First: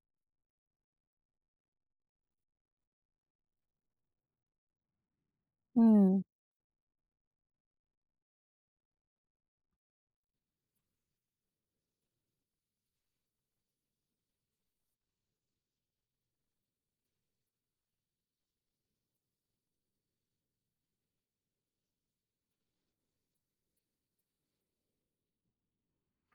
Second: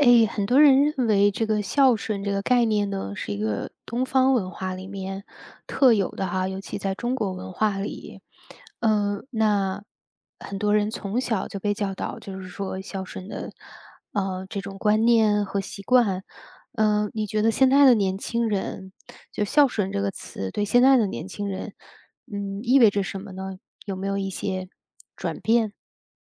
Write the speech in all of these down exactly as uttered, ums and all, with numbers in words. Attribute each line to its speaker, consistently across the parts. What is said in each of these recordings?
Speaker 1: 诶，很多人认为这个孝顺这个概念呢，是一个东方文化里面特有
Speaker 2: 嗯，
Speaker 1: 的哈，尤其在中国文化里，嗯，那很多人从小就被教导，就是说孝顺的，呃，这种观念和习惯。嗯、你觉得现在的年轻人，就孝顺这个词对现在的年轻人，嗯，意味着什么呢？有没有一些转变？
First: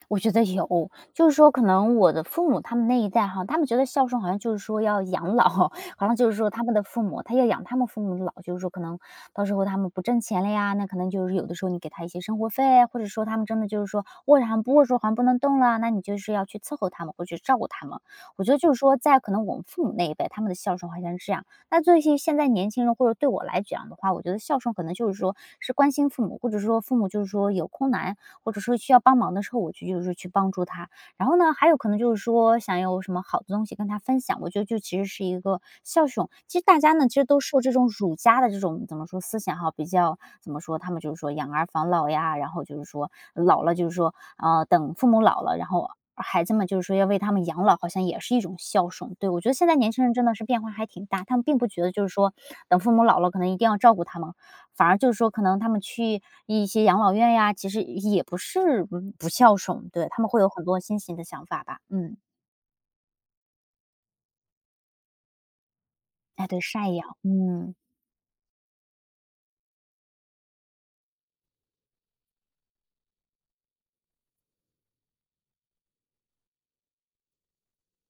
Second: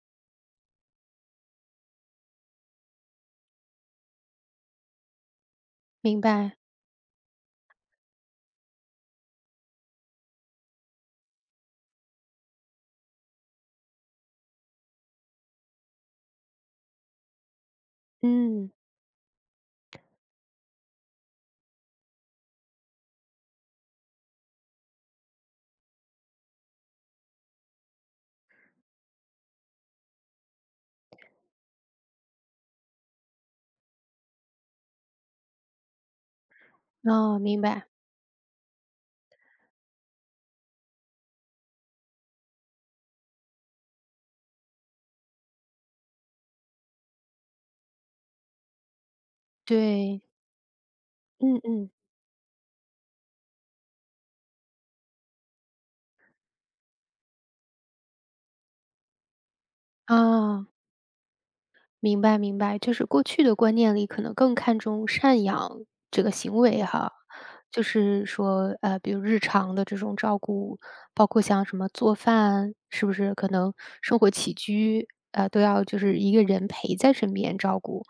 Speaker 2: 我觉得有，就是说可能我的父母他们那一代哈，他们觉得孝顺好像就是说要养老，好像
Speaker 1: 明
Speaker 2: 就是说
Speaker 1: 白。
Speaker 2: 他们的父母，他要养他们父母的老，就是说可能到时候他们不挣钱了呀，那可能就是有的时候你给他一些生活费，或者说他们真的就是说卧着还不说好像不能动了，那你就是要去伺候他们，或者去照顾他们。我觉得
Speaker 1: 嗯。
Speaker 2: 就是说，在可能我们父母那一辈，他们的孝顺好像是这样。那对于现在年轻人或者对我来讲的话，我觉得孝顺可能就是说是关心父母，或者说父母就是说有困难或者说需要帮忙的时候，我去就是去帮助他。然后呢，还有可能就是说想有什么好的东西跟他分享，我觉得就其实是一个孝顺。其实大家呢，其实都
Speaker 1: 哦，
Speaker 2: 受
Speaker 1: 明
Speaker 2: 这种
Speaker 1: 白。
Speaker 2: 儒家的这种怎么说思想哈，比较怎么说，他们就是说养儿防老呀，然后就是说老了就是说呃等父母老了，然后。孩子们就是说要为他们养老，好像也是一种孝顺。对我觉得现在年轻人
Speaker 1: 对。
Speaker 2: 真的是变化还挺大，他们并
Speaker 1: 嗯
Speaker 2: 不觉
Speaker 1: 嗯。
Speaker 2: 得就是说等父母老了可能一定要照顾他们，反而就是说可能他们去一些养老院呀，其实也不是嗯不孝顺，对，他们会有很
Speaker 1: 啊，
Speaker 2: 多新型的想法吧，嗯，
Speaker 1: 明白明白，就是过去的观念里可能更看重赡养这个
Speaker 2: 哎，
Speaker 1: 行
Speaker 2: 对，
Speaker 1: 为
Speaker 2: 赡
Speaker 1: 哈，
Speaker 2: 养，嗯
Speaker 1: 就是说，呃，比如日常的这种照顾，包括像什么做饭，是不是可能生活起居，呃，都要就是一个人陪在身边照顾。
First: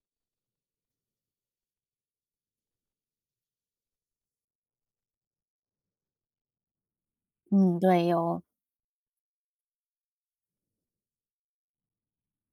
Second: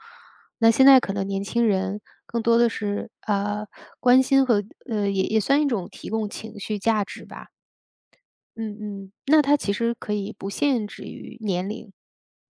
Speaker 1: 那现在可能年轻人更多的是呃关心和呃也也算一种提供情绪价值吧，
Speaker 2: 嗯，对，有。
Speaker 1: 嗯嗯，那它其实可以不限制于年龄。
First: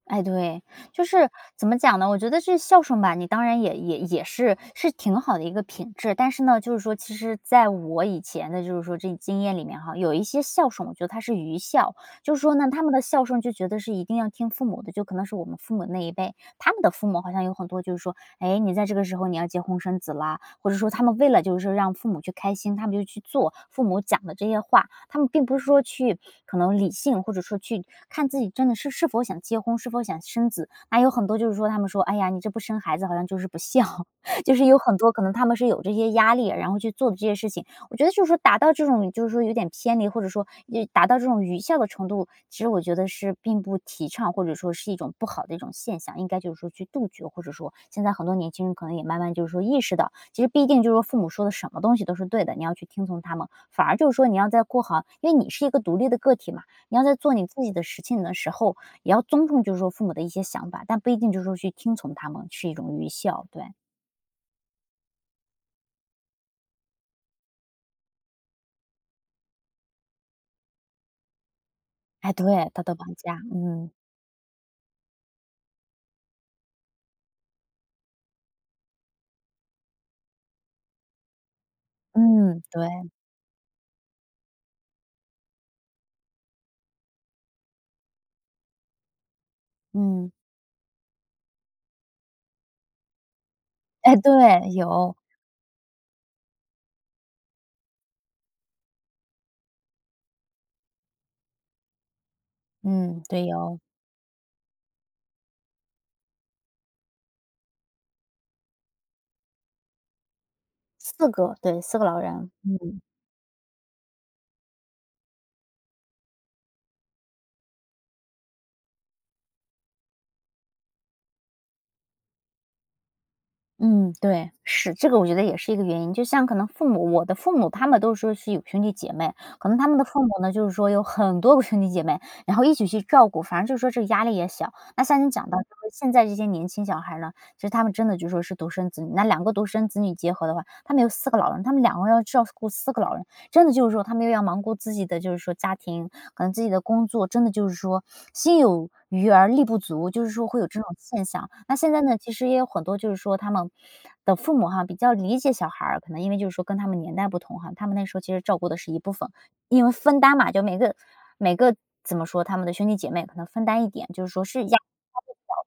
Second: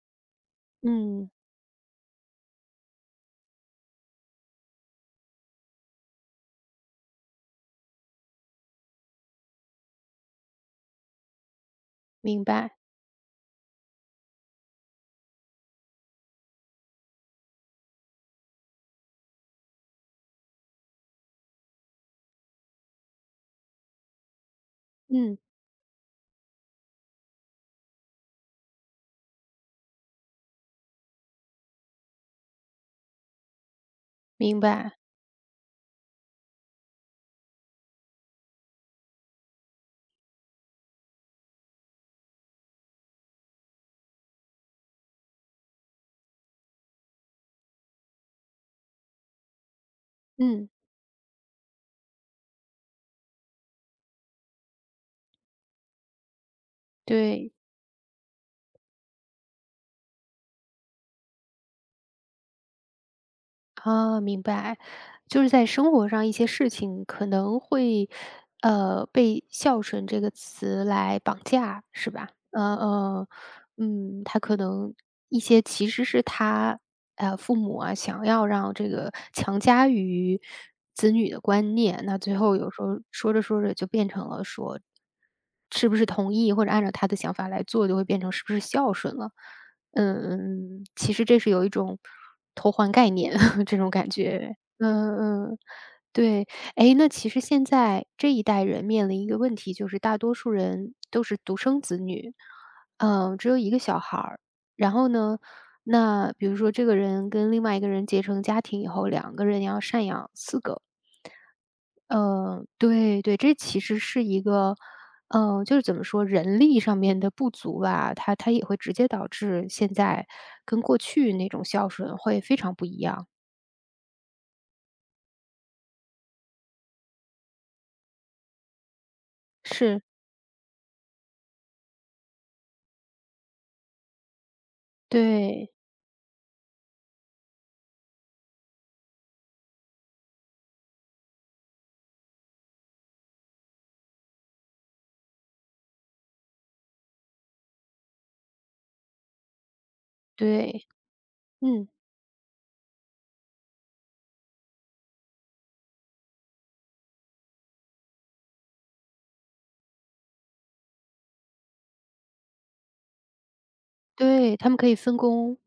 Speaker 2: 哎，对，就是
Speaker 1: 嗯。
Speaker 2: 怎么讲呢？我觉得这孝顺吧，你当然也也也是是挺好的一个品质。但是呢，就是说，其实在我以前的，就是说这经验里面哈，有一些孝顺，我觉得他是愚孝，就是
Speaker 1: 明
Speaker 2: 说呢，
Speaker 1: 白。
Speaker 2: 他们的孝顺就觉得是一定要听父母的，就可能是我们父母那一辈，他们的父母好像有很多就是说，哎，你在这个时候你要结婚生子啦，或者说他们为了就是说让父母去开心，他们就去做父母讲的这些话，他们
Speaker 1: 嗯。
Speaker 2: 并不是说去可能理性，或者说去看自己真的是是否想结婚，是否想生子。那有很多就是说他们说，哎呀，你这不生孩子好像就是不孝，就
Speaker 1: 明
Speaker 2: 是有很
Speaker 1: 白。
Speaker 2: 多可能他们是有这些压力，然后去做的这些事情。我觉得就是说达到这种就是说有点偏离，或者说也达到这种愚孝的程度，其实我觉得是并不提倡，或者说是一种不好的一种现象，应该就是说去杜绝，或者说现在很多年轻人可能也慢慢就是说意识到，其实不一
Speaker 1: 嗯。
Speaker 2: 定就是说父母说的什么东西都是对的，你要去听从他们，反而就是说你要在过好，因为你是一个独立的个体嘛，你要在做你
Speaker 1: 对。
Speaker 2: 自己的事情的时候，也要尊重就是说父母的一些想法，但不一定就是说去听从他们是一种愚孝，对。
Speaker 1: 啊，明白。就是在生活上一些事情可能会，呃，被“孝顺”这个词来绑架，是吧？
Speaker 2: 哎，对，
Speaker 1: 嗯
Speaker 2: 道德绑
Speaker 1: 嗯
Speaker 2: 架，嗯，
Speaker 1: 嗯，他可能一些其实是他，呃，父母啊，想要让这个强加于子女的观念，那最后
Speaker 2: 嗯，
Speaker 1: 有时候
Speaker 2: 对，
Speaker 1: 说着说着就变成了说，是不是同意或者按照他的想法来做，就会变成是不是孝顺了。嗯嗯
Speaker 2: 嗯。
Speaker 1: 嗯，其实这是有一种偷换概念 这种感
Speaker 2: 哎，对，
Speaker 1: 觉。
Speaker 2: 有，
Speaker 1: 嗯嗯。对。哎，那其实现在这一代人面临一个问题，就是大多数人都是独生子女。
Speaker 2: 嗯，
Speaker 1: 嗯，
Speaker 2: 对，
Speaker 1: 只有一个
Speaker 2: 有。
Speaker 1: 小孩儿。然后呢，那比如说这个人跟另外一个人结成家庭以后，两个人要赡养四个。
Speaker 2: 四个，对四个老人。
Speaker 1: 嗯，
Speaker 2: 嗯，
Speaker 1: 对对，这其实是一个，嗯，就是怎么说，人力上面的不足吧，它它也会直接导致现在跟过去那种孝顺会非常不一样。
Speaker 2: 嗯，对，是，这个我觉得也是一个原因。就像可能父母我的父母他们都说是有兄弟姐妹，可能他们
Speaker 1: 是。
Speaker 2: 的父母呢，就是说有很多个兄弟姐妹，然后一起去照顾，反正就是说这个压力也小。那像你讲到就
Speaker 1: 对
Speaker 2: 是现在这些年轻小孩呢，其实他们真的就说是独生子女，那两个独生子女结合的话，他们有四个老人，他们两个要照顾四个老人，真的就是说他们又要忙顾自己的就是说家庭，可能自己的工作，真的就是说心有余而力不足，就是说会有这
Speaker 1: 对。
Speaker 2: 种现象。那
Speaker 1: 嗯。
Speaker 2: 现在呢，其实也有很多就是说他们的父母哈比较理解小孩儿可能因为就是说跟他们年代不同哈，他们那时候其实照顾的是一部分，因为分担嘛，就每个每个怎么说，他们的兄弟姐妹可能分担一点，就是说
Speaker 1: 对，
Speaker 2: 是
Speaker 1: 他
Speaker 2: 压
Speaker 1: 们可以分工。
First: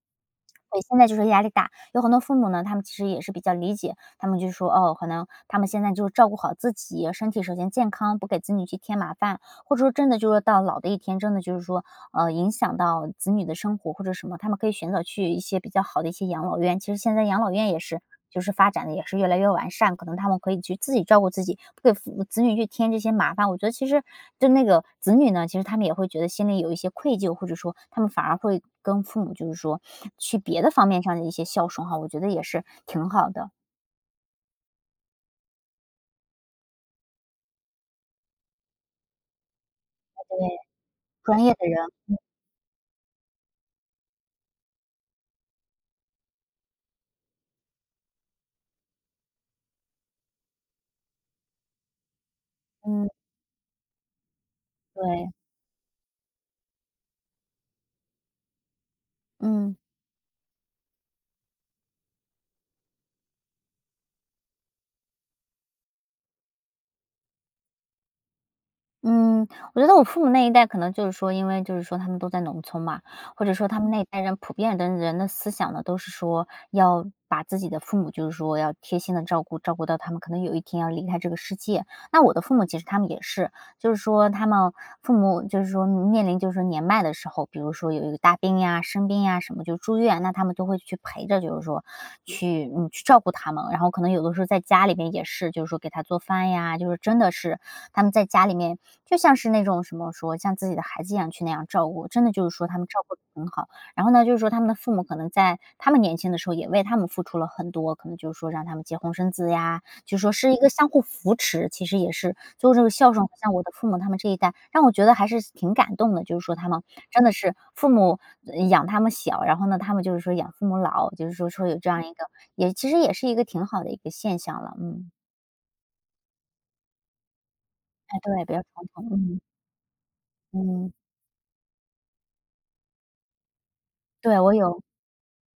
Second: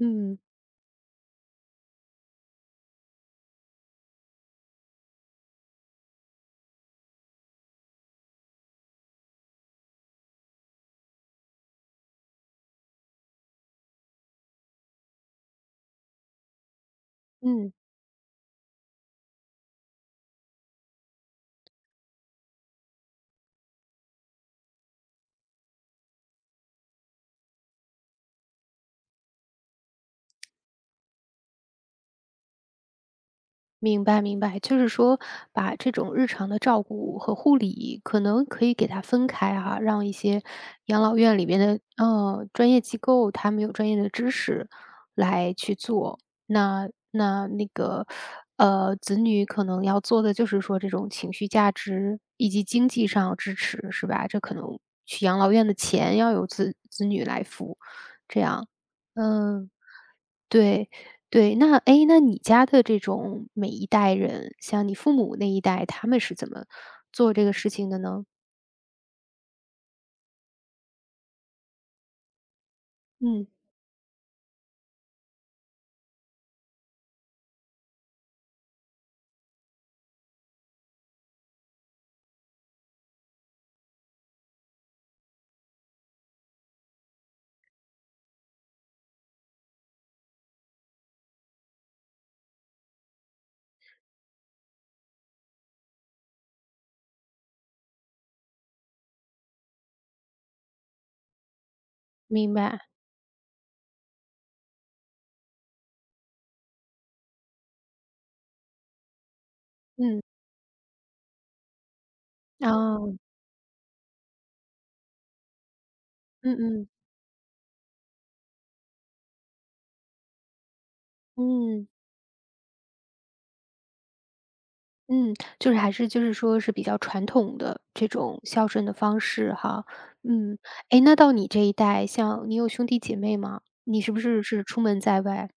Speaker 1: 嗯
Speaker 2: 对，现在就是压力大，有很多父母呢，他们其实也是比较理解，他们就说，哦，可能他们现在就是照顾好自己，身体首先健康，不给子女去添麻烦，或者说真的就是到老的一天，真的就是说，呃，影响到子女的生活或者什么，他们可以选择去一些比较好的一些养老院。其实现在养老院
Speaker 1: 嗯。
Speaker 2: 也是，就是发展的也是越来越完善，可能他们可以去自己照顾自己，不给父子女去添这些麻烦。我觉得其实就那个子女呢，其实他们也会觉得心里有一些愧疚，或者说他们反而会跟父母就是说去别的方面上的一些孝顺哈，我觉得也是挺好的。
Speaker 1: 明白明白，就是说把这种日常的照顾和护理，可能可以给它分开哈、让一些
Speaker 2: 对，
Speaker 1: 养老院
Speaker 2: 专
Speaker 1: 里
Speaker 2: 业
Speaker 1: 边
Speaker 2: 的人，
Speaker 1: 的呃专业机构，他们有专业的知识来去做。那那那个呃，子女可能要做的就是说这种情绪价值以及经济
Speaker 2: 嗯，
Speaker 1: 上支持，是吧？这可能去
Speaker 2: 对，
Speaker 1: 养老院的钱要由子子女来付，这样。嗯。
Speaker 2: 嗯。
Speaker 1: 对。对，那哎，那你家的这种每一代人，像你父母那一代，他们是怎么做这个事情的呢？
Speaker 2: 嗯，我觉得我父母那一代可能就是说，因为就是说他们都在农村嘛，或
Speaker 1: 嗯，
Speaker 2: 者说他们那一代人普遍的人的思想呢，都是说要把自己的父母，就是说要贴心的照顾，照顾到他们可能有一天要离开这个世界。那我的父母其实他们也是，就是说他们父母就是说面临就是说年迈的时候，比如说有一个大病呀、生病呀什么就住院，那他们都会去陪着，就是说去嗯去照顾他们。然后可能有的时候在家里面也是，就是说给他做饭呀，就是真的是他们在家里面就像是那种什么说像自己的孩子一样去那样照顾，真的就
Speaker 1: 明
Speaker 2: 是说他
Speaker 1: 白。
Speaker 2: 们照顾得很好。然后呢，就是说他们的父母可能在他们年轻的时候也为他们付出了很多，可能就是说让他们结婚生子呀，就
Speaker 1: 嗯。
Speaker 2: 是说是一个相互扶持，其实也是最后这个孝
Speaker 1: 哦。
Speaker 2: 顺，像我的父母他们这一代，让我觉得还是挺感动的。就是说
Speaker 1: 嗯
Speaker 2: 他们
Speaker 1: 嗯。
Speaker 2: 真的是父母呃养他们小，然后呢，他们就是说养父母老，就是说说有这
Speaker 1: 嗯。
Speaker 2: 样一个也其实也是一个挺好的一个现象了，嗯。
Speaker 1: 嗯，就是还是就是说是比较传统的这
Speaker 2: 哎，
Speaker 1: 种
Speaker 2: 对，比较
Speaker 1: 孝顺
Speaker 2: 传
Speaker 1: 的
Speaker 2: 统，
Speaker 1: 方
Speaker 2: 嗯，
Speaker 1: 式哈。嗯。
Speaker 2: 嗯，
Speaker 1: 哎，那到你这一代，像你有兄弟姐妹吗？你是不
Speaker 2: 对，
Speaker 1: 是
Speaker 2: 我
Speaker 1: 是出
Speaker 2: 有。
Speaker 1: 门在外？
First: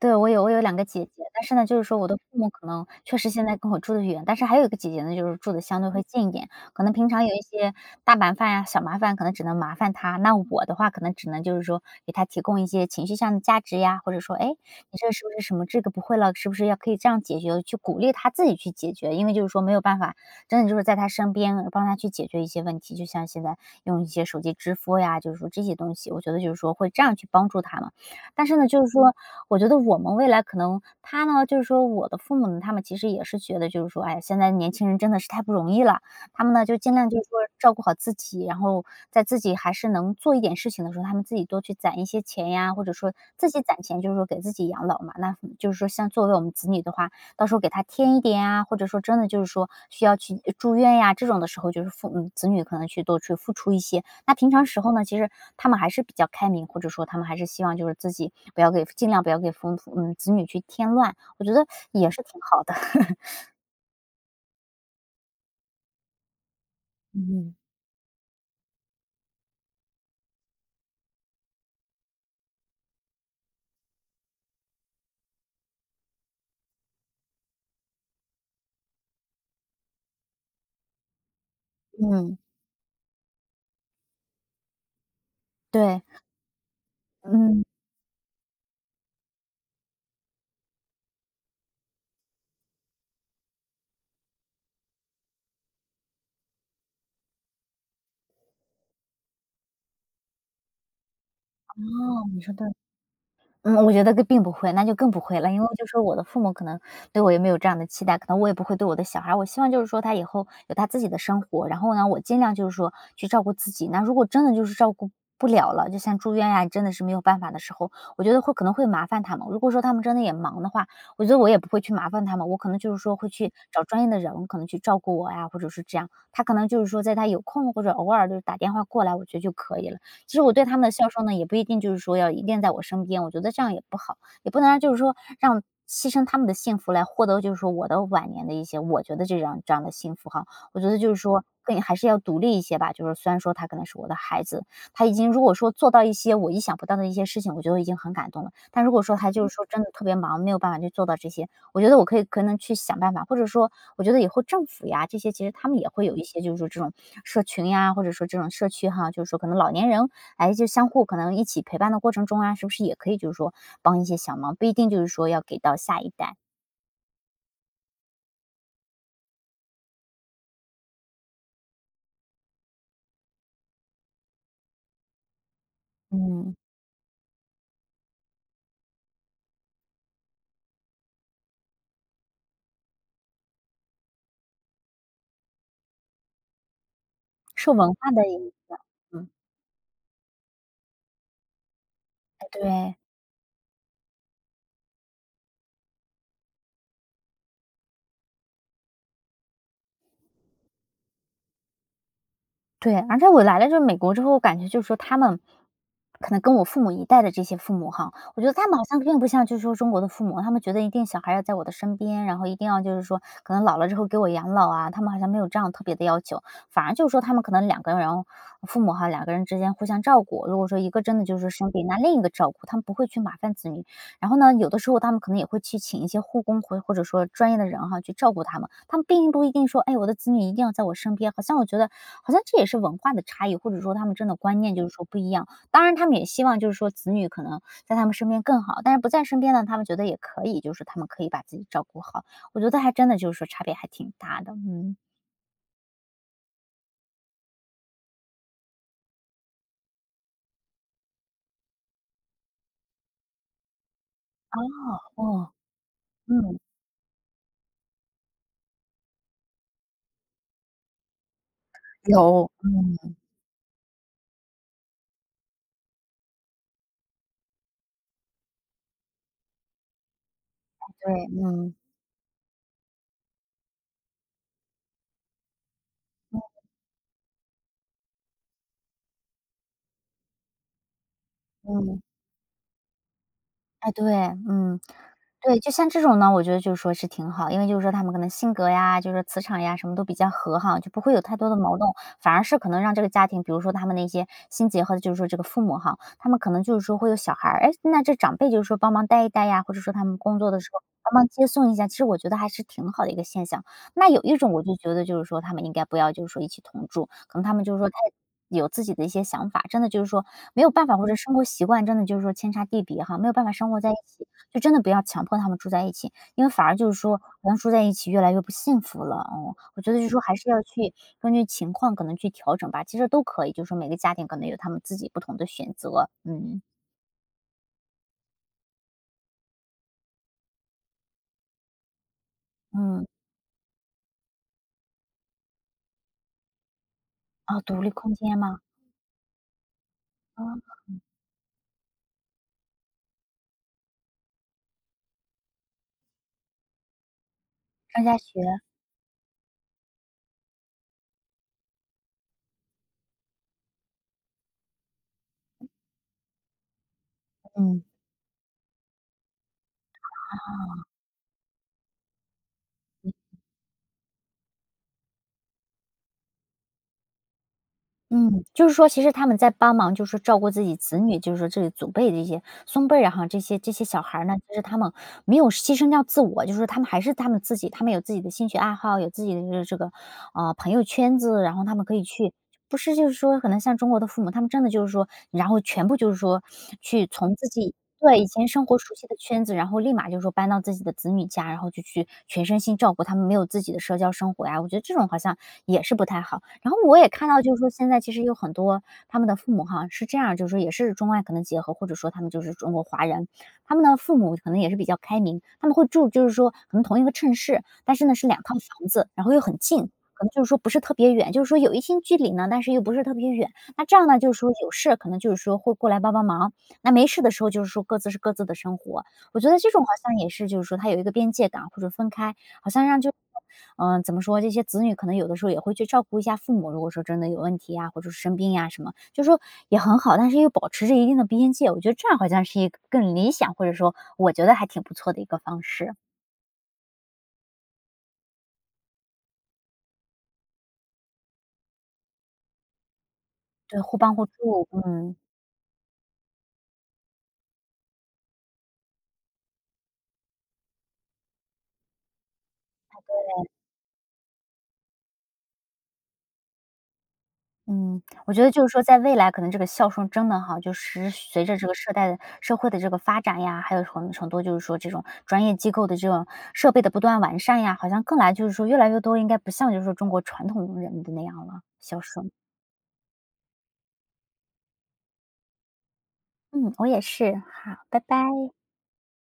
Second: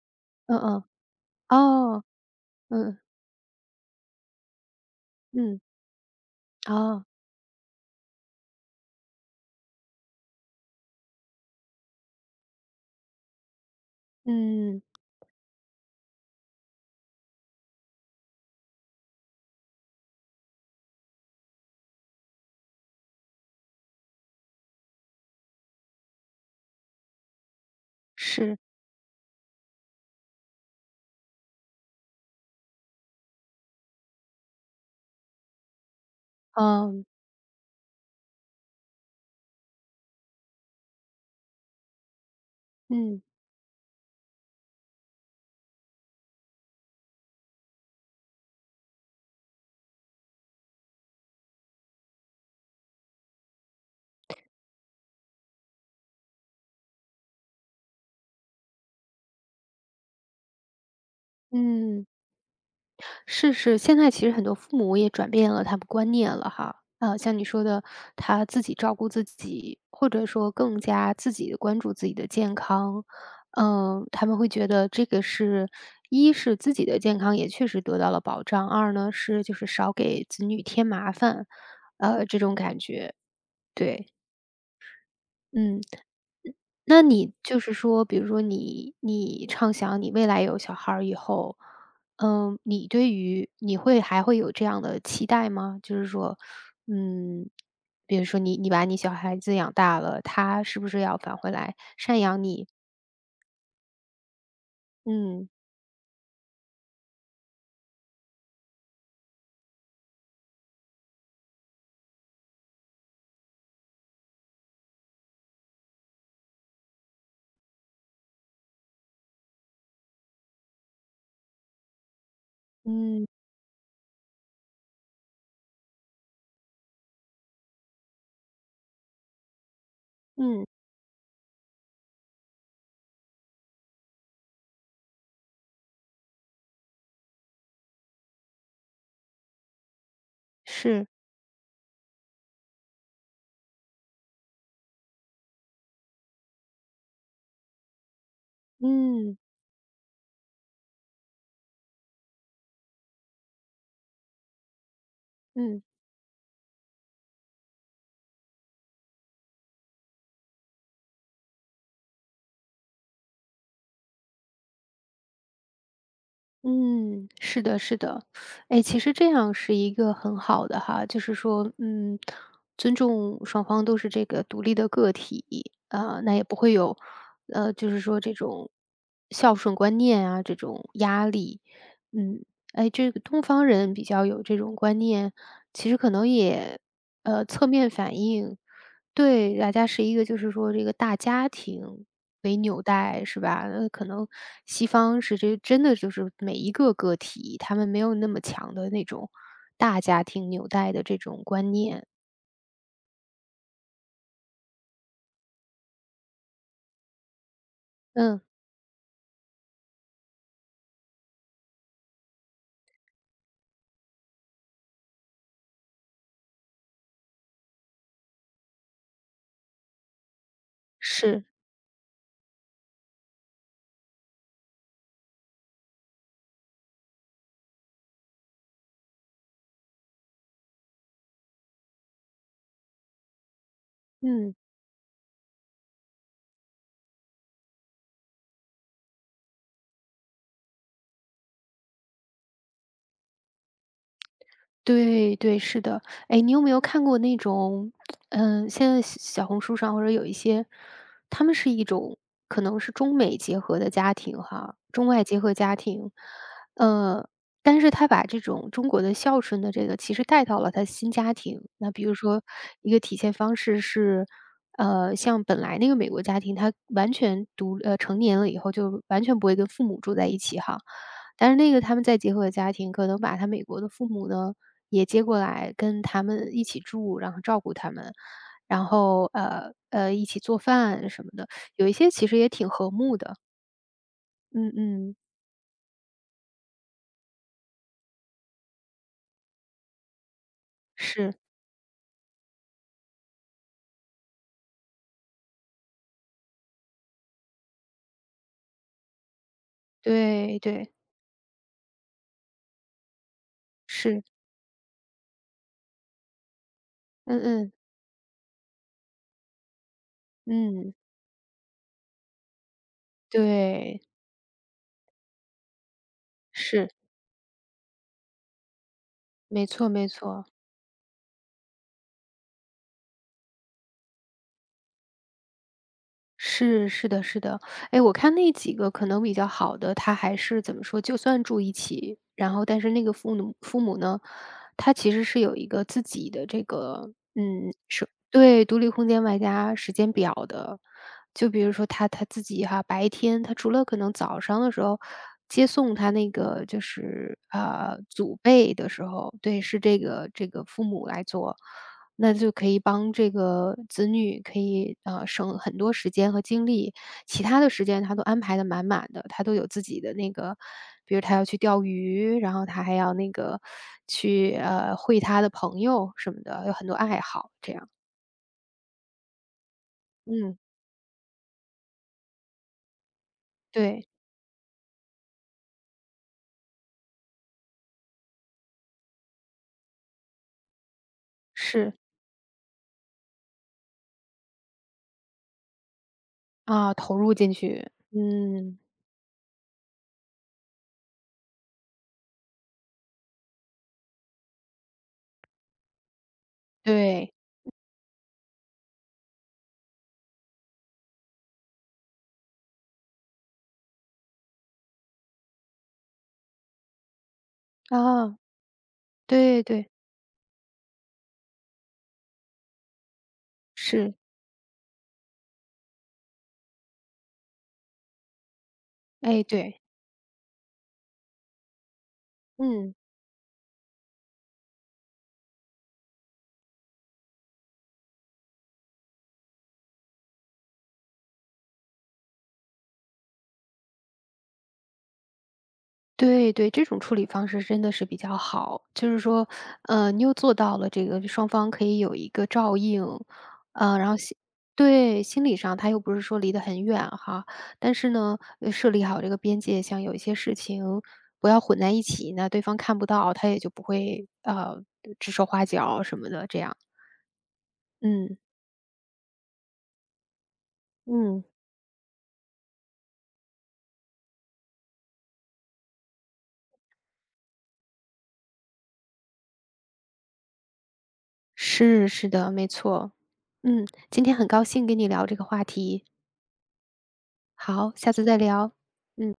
Speaker 2: 对，我有我
Speaker 1: 嗯
Speaker 2: 有两个
Speaker 1: 嗯。
Speaker 2: 姐姐，但是呢，就是说
Speaker 1: 哦。
Speaker 2: 我的父母可能
Speaker 1: 嗯
Speaker 2: 确实现在跟我住的远，但是还有一个姐姐呢，就是住
Speaker 1: 嗯。
Speaker 2: 的相对会近一点，可能
Speaker 1: 哦。
Speaker 2: 平常有一些大麻烦呀、小麻烦，可能只能麻烦她，那我的话可能只能就是说给她提供一些情绪上的价值呀，或者说，哎，你
Speaker 1: 嗯。
Speaker 2: 这个是不是什么这个不会了，是不是要可以这样解决，去鼓励她自己去解决，因为就是说没有办法，真的就是在她身边帮她去解决一些问题，就像现在用一些手机支付呀，就是说这些东西，我觉得就是说会这样去帮助她嘛。但是
Speaker 1: 是。
Speaker 2: 呢，就是说我觉得我们未来可能他呢，就是说我的父母呢，他们其实也是觉得就是说，哎，现在年轻人真的是太不容易了，他们呢就尽
Speaker 1: 哦。
Speaker 2: 量就是说照顾好自己，然后在自己还是能做一点事情的时候，他们自己多去攒一些钱呀，或者说
Speaker 1: 嗯
Speaker 2: 自己攒钱，就是说给自己养老嘛。那嗯就是说，像作为我们子女的话，到时候给他添一点啊，或者说真的就是说需要去呃住院呀这种的时候，就是父母子女可能去多去付出一些，那平常时候呢，其实他们还是比较开明，或者说他们还是希望就是自己不要给尽量不要给父母嗯，子女去添乱，我觉得
Speaker 1: 嗯。
Speaker 2: 也是挺好的。
Speaker 1: 是是，现在其实很多父母也转变了他们观念了哈，啊，像你
Speaker 2: 嗯。
Speaker 1: 说的，他自己照顾自己，或者说更加自己的关注自己的健康。嗯，他们会觉得这个是一是自己的健康也确实得到了保障，二呢是就是少给子女添麻烦，呃，
Speaker 2: 嗯，
Speaker 1: 这种感觉。对。嗯。
Speaker 2: 对，
Speaker 1: 那你就
Speaker 2: 嗯，
Speaker 1: 是说，比如说你你畅想你未来有小孩儿以后，嗯，你对于你会还会有这样的期待吗？就是说，嗯，比如说你你把你小孩子养大了，他是不是要返回来赡
Speaker 2: 哦，你
Speaker 1: 养
Speaker 2: 说对。
Speaker 1: 你？
Speaker 2: 嗯，我觉得更并不会，那就更不会
Speaker 1: 嗯
Speaker 2: 了。因为就说我的父母可能对我也没有这样的期待，可能我也不会对我的小孩儿我希望就是说他以后有他自己的生活，然后呢，我尽量就是说去照顾自己。那如果真的就是照顾不了了，就像住院呀、真的是没有办法的时候，我觉得会可能会麻烦他们。如果说他们真的也忙的话，我觉得我也不会去麻烦他们，我可能就是说
Speaker 1: 嗯
Speaker 2: 会去找专业的人，可能去照顾我呀，或者是这样。他可能就是说在他有空或者偶尔就是打电话过来，我觉得就可以了。其实我对
Speaker 1: 嗯。
Speaker 2: 他们的孝顺呢，也不一定就是说要一定在我身边，我觉得这样也不好，也不能让就是说让牺牲他们的幸福来获得，就是说我的晚年的一些我觉得这样这样的幸福哈。我觉得
Speaker 1: 是。
Speaker 2: 就是说更还是要独立一些吧，就是虽然说他可能是我的孩子，他已经如果说做到一些我意想不到的一些事情，我觉得已经很感动了。但如果说他
Speaker 1: 嗯
Speaker 2: 就是说真的特别忙，没有办法去做到这些，我觉得我可以可能去想办法，或者说我觉得以后政府呀这些，其实他们
Speaker 1: 嗯。
Speaker 2: 也会有一些就是说这种社群呀，或者说这种社区哈，就是说可能老年人哎，就相互可能一起陪伴的过程中啊，是不是也可以就是说帮一些小忙，不一定就是说要给到下一代。
Speaker 1: 嗯，是的，是的。哎，其实这样是一个很好的哈，就是说，嗯，尊重双方都是这个独立的个体，啊、那也
Speaker 2: 嗯，
Speaker 1: 不会有，呃，就是说这种孝顺观念啊，这种压力。嗯。哎，这个东方人比较有这种观念，其实可能也，呃，侧
Speaker 2: 受
Speaker 1: 面
Speaker 2: 文化
Speaker 1: 反
Speaker 2: 的影
Speaker 1: 映。
Speaker 2: 嗯，
Speaker 1: 对，大家是一个就是说这个大家庭
Speaker 2: 哎，
Speaker 1: 为纽
Speaker 2: 对。
Speaker 1: 带是吧？那可能西方是这真的就是每一个个体，他们没有那么强的那种大家庭纽带的这种观念。
Speaker 2: 对，而且我来了这美国之后，我感觉就是说他们可能跟我父母一代的这些父母哈，
Speaker 1: 嗯。
Speaker 2: 我觉得他们好像并不像就是说中国的父母，他们觉得一定小孩要在我的身边，然后一定要就是说可能老了之后给我养老啊，他们好像没有这样特别的要求，反而就是说他们可能两个人，然后父母哈两个人之间互相照顾，如果说一个真的就是
Speaker 1: 是。
Speaker 2: 说生病，那另一个照顾，他们不会去麻烦子女然后呢，有的时候他们可能也会去请一些护工或或者说专业的人哈，去照顾他们。他们并不一定说，哎，我的子女一定要在我身边。好像我觉得，好像这也是文化的差异，或者说他们真的
Speaker 1: 嗯。
Speaker 2: 观念就是说不一样。当然，他们也希望就是说子女可能在他们身边更好，但是不在身边呢，他们觉得也可以，就是他们可以把自己照顾好。我觉得还真的就是说差别还挺大的，嗯。
Speaker 1: 对对，是的。哎，你有没有看过那种，嗯，现在小小红书上或者有一些，他们是一种可能是中美结合的家庭
Speaker 2: 哦，
Speaker 1: 哈，中外结
Speaker 2: 哦，
Speaker 1: 合家庭，
Speaker 2: 嗯，
Speaker 1: 呃，但是他把这种中国的孝顺的这个其实带到了他新家庭。那比如说
Speaker 2: 有，
Speaker 1: 一
Speaker 2: 嗯，
Speaker 1: 个体现方式是，呃，像本来那个美国家庭，他完全独呃成年了以后就完全不会跟父母住在一起哈，
Speaker 2: 对，
Speaker 1: 但是那
Speaker 2: 嗯，
Speaker 1: 个他们再结合的家庭，可能把他美国的父母呢。也接过来跟他
Speaker 2: 嗯
Speaker 1: 们一起住，然后照顾他们，然后，呃，呃，一起做饭什么的，有一
Speaker 2: 嗯。
Speaker 1: 些其实也挺和睦的。
Speaker 2: 哎，对，
Speaker 1: 嗯
Speaker 2: 嗯，
Speaker 1: 嗯。
Speaker 2: 对，就像这种呢，我觉得就是说是挺好，因为就是说他们可能性格呀，就是磁场呀，什么都比较和哈，就不会有
Speaker 1: 是。
Speaker 2: 太多的矛盾，反而是可能让这个家庭，比如说他们那些新结合的，就是说这个父母哈，他们可能就是说会有小孩儿，哎，那这长辈就是说帮忙带一带呀，或者说他们工作
Speaker 1: 对
Speaker 2: 的时候
Speaker 1: 对。
Speaker 2: 帮忙接送一下，其实我觉得还是挺好的一个现象。那有
Speaker 1: 是。
Speaker 2: 一种我就觉得就是说他们应该不要就是说一起同住，可
Speaker 1: 嗯
Speaker 2: 能他们
Speaker 1: 嗯。
Speaker 2: 就是说太有自己的一些想法，真的就是说没有办
Speaker 1: 嗯。
Speaker 2: 法，或者生活习惯真的就是说天差地别哈，没有办法生活在一
Speaker 1: 对。
Speaker 2: 起，就真的不要强迫他们住在一起，因为反而
Speaker 1: 是。
Speaker 2: 就是说好像住在一起越来越不幸福了，哦。
Speaker 1: 没
Speaker 2: 我
Speaker 1: 错
Speaker 2: 觉得就
Speaker 1: 没
Speaker 2: 是说还
Speaker 1: 错。
Speaker 2: 是要去根据情况可能去调整吧，其实都可以，就是说每个家庭可能有他们自己不同的选择，嗯，
Speaker 1: 是，是的是的。哎，我看那几个可能比较好的，他还是怎么说，就算住一起，然后但是那
Speaker 2: 嗯，
Speaker 1: 个父母父母呢，他其实是有一个自己的这个
Speaker 2: 哦，
Speaker 1: 嗯，
Speaker 2: 独立空间吗？
Speaker 1: 对，独立空间外加时间表
Speaker 2: 啊，
Speaker 1: 的。就比如说他他自己哈，白天他除了可能早上的时候接送他那个就是，呃，
Speaker 2: 上下
Speaker 1: 祖
Speaker 2: 学，
Speaker 1: 辈的时候，对，是这个这个父母来做，那就可以帮这个子女可以，呃，省很多时间和精力。其他的
Speaker 2: 嗯，
Speaker 1: 时间他都安排的满满的，他都有自己的那个
Speaker 2: 哦。
Speaker 1: 比如他要去钓鱼，然后他还要那个去，呃，会他的朋友什么的，有很多爱好，这样。
Speaker 2: 嗯，就是说其实他们在帮忙，就是照顾
Speaker 1: 嗯。
Speaker 2: 自己子女，就是说这个祖辈的这些孙辈儿啊哈，这些这些小
Speaker 1: 对。
Speaker 2: 孩儿呢，就是他们没有牺牲掉自我，就是说他们还是他们自己，他们有自己的兴趣爱好，有自己的这个这个呃朋友圈子，然后他们
Speaker 1: 是。
Speaker 2: 可以去不是，就是说可能像中国的父母，他们真的就是说，然后全部就是说
Speaker 1: 啊，
Speaker 2: 去
Speaker 1: 投入
Speaker 2: 从自
Speaker 1: 进
Speaker 2: 己
Speaker 1: 去。
Speaker 2: 对，以前生活
Speaker 1: 嗯。
Speaker 2: 熟悉的圈子，然后立马就说搬到自己的子女家，然后就去全身心照顾他们，没有自己的社交生活呀，我觉得这种好像也是不太好。然后我也看
Speaker 1: 对。
Speaker 2: 到就是说现在其实有很多他们的父母哈，是这样，就是说也是中外可能结合，或者说他们就是中国华人，他们的父母可能也是比较开明，他们会住就是说可能同一个城市，但是呢是
Speaker 1: 啊，
Speaker 2: 两套房子，然后又很
Speaker 1: 对
Speaker 2: 近，
Speaker 1: 对。
Speaker 2: 可能就是说不是特别远，就是说有一些距离呢，但是又不是特别远。那这样
Speaker 1: 是。
Speaker 2: 呢，就是说有事可能就是说会过来帮帮忙，那没事的时候就是说各自是各自的生活。我
Speaker 1: 哎，
Speaker 2: 觉得这
Speaker 1: 对。
Speaker 2: 种好像也是就是说它有一个边界感或者分开，好像
Speaker 1: 嗯。
Speaker 2: 让就嗯、呃怎么说？这些子女可能有的时候也会去照顾一下父母，如果说真的有问题呀、或者是生病呀、什么，就是说也很好，但是又保持着一定的边界。我觉得这样好像是一个更理想，或者说我觉得还挺不错的一个方式。
Speaker 1: 对对，这种处理方式真的是比较好，就是说，呃，你又做到了这个双方可以有一个照应，
Speaker 2: 对，互
Speaker 1: 呃，然
Speaker 2: 帮
Speaker 1: 后
Speaker 2: 互
Speaker 1: 心
Speaker 2: 助，嗯。
Speaker 1: 对，心理上他又不是说离得很远哈，但是呢，呃设立好这个边界，像有一些事情不要混在一起，那对方看不到，他也就不会，呃，指手画脚什么的这样。
Speaker 2: 嗯，我
Speaker 1: 嗯。
Speaker 2: 觉得就是说在未来可能这个孝顺真的哈，就是
Speaker 1: 嗯，
Speaker 2: 随着这个社代的社会的这个发展呀，还有很很多就是说这种专业机构的这种设备的不断完善呀，好像更来就是说越来越多应该不像就是说中国传统人的那样了，孝
Speaker 1: 是是
Speaker 2: 顺。
Speaker 1: 的，没错。嗯，今天很高兴跟你聊这个话题。
Speaker 2: 嗯，我也是，好，
Speaker 1: 好，
Speaker 2: 拜
Speaker 1: 下
Speaker 2: 拜。
Speaker 1: 次再聊。嗯。